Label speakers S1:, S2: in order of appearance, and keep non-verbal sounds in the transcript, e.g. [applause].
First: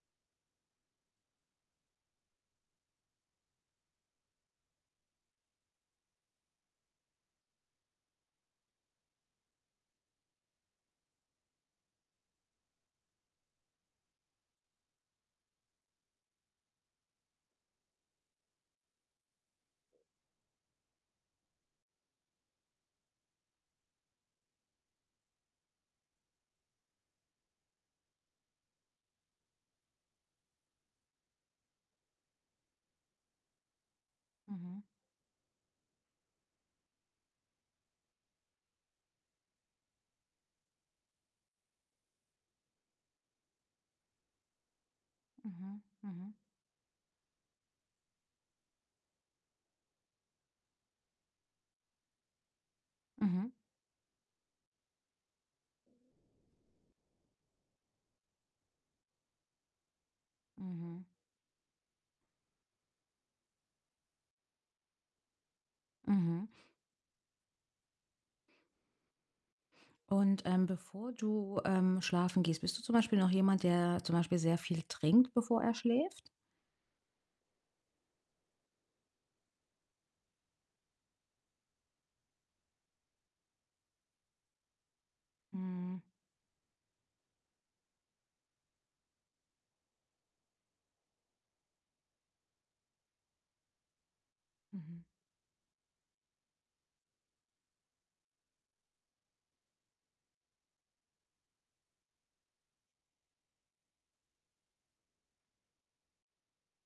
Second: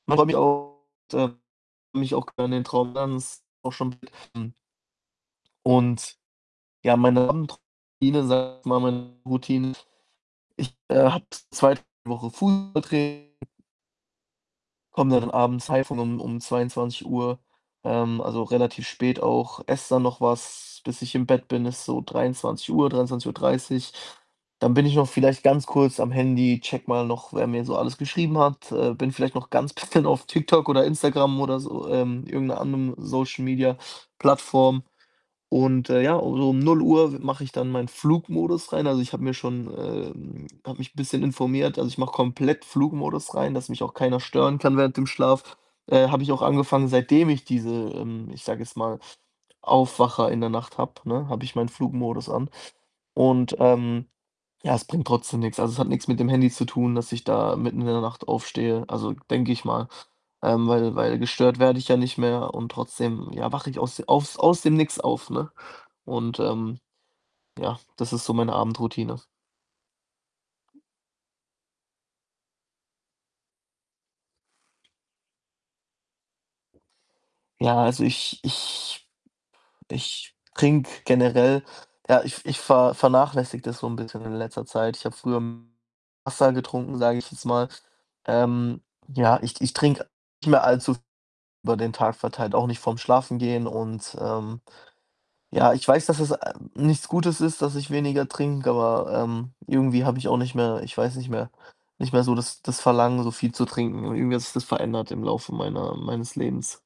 S1: Manchmal habe ich auch ähm, mich auch gerne den Traum [unintelligible] schon. [unintelligible] Und ja, meine Abendroutine, sage ich mal, meine Routine ist: Ich, äh, habe 2 Wochen Fußballtraining komme dann abends heim von um um 22:00, ähm, also, relativ spät auch, esse dann noch was, bis ich im Bett bin, ist so 23:00, 23:30. Dann bin ich noch vielleicht ganz kurz am Handy, checke mal noch, wer mir so alles geschrieben hat, äh, bin vielleicht noch ganz bisschen auf TikTok oder Instagram oder so, ähm, irgend 'ner anderen
S2: Mhm.
S1: Social-Media-Plattform und, äh, ja, so um 0:00 we mache ich dann meinen Flugmodus rein. Also, ich habe mir schon ähm, habe mich 'n bisschen informiert. Also, ich mache komplett Flugmodus rein, dass mich auch keiner stören kann während dem Schlaf.
S2: Mhm,
S1: Äh, habe ich
S2: mhm.
S1: auch angefangen, seitdem ich diese ähm, ich sage jetzt mal, Aufwacher in der Nacht habe, ne, habe ich meinen Flugmodus an
S2: Mhm.
S1: und, ähm ja, es bringt trotzdem nix. Also, es hat nix mit dem Handy zu tun, dass ich da mitten in der Nacht aufstehe. Also, denke ich mal, ähm, weil
S2: Mhm.
S1: weil gestört werde ich ja nicht mehr und trotzdem, ja, wache ich aus aus aus dem Nix auf, ne, und,
S2: Mhm.
S1: ähm, ja, das ist so meine Abendroutine.
S2: Und, ähm, bevor du, ähm, schlafen gehst, bist du zum Beispiel noch jemand, der zum Beispiel sehr viel trinkt, bevor er schläft?
S1: Ja, also, ich ich ich trinke generell ja, ich ich ver vernachlässige das so 'n bisschen in letzter Zeit. Ich habe früher [unintelligible]
S2: Mhm.
S1: Wasser getrunken, sage ich jetzt mal. Ähm, ja, ich ich trinke nicht mehr allzu [unintelligible] über den Tag verteilt, auch nicht vorm Schlafen gehen und, ähm,
S2: Mhm.
S1: ja, ich weiß, dass es, äh, nichts Gutes ist, dass ich weniger trinke, aber, ähm, irgendwie habe ich auch nicht mehr ich weiß nicht mehr nicht mehr so das das Verlangen, so viel zu trinken und irgendwie hat sich das verändert im Laufe meiner meines Lebens.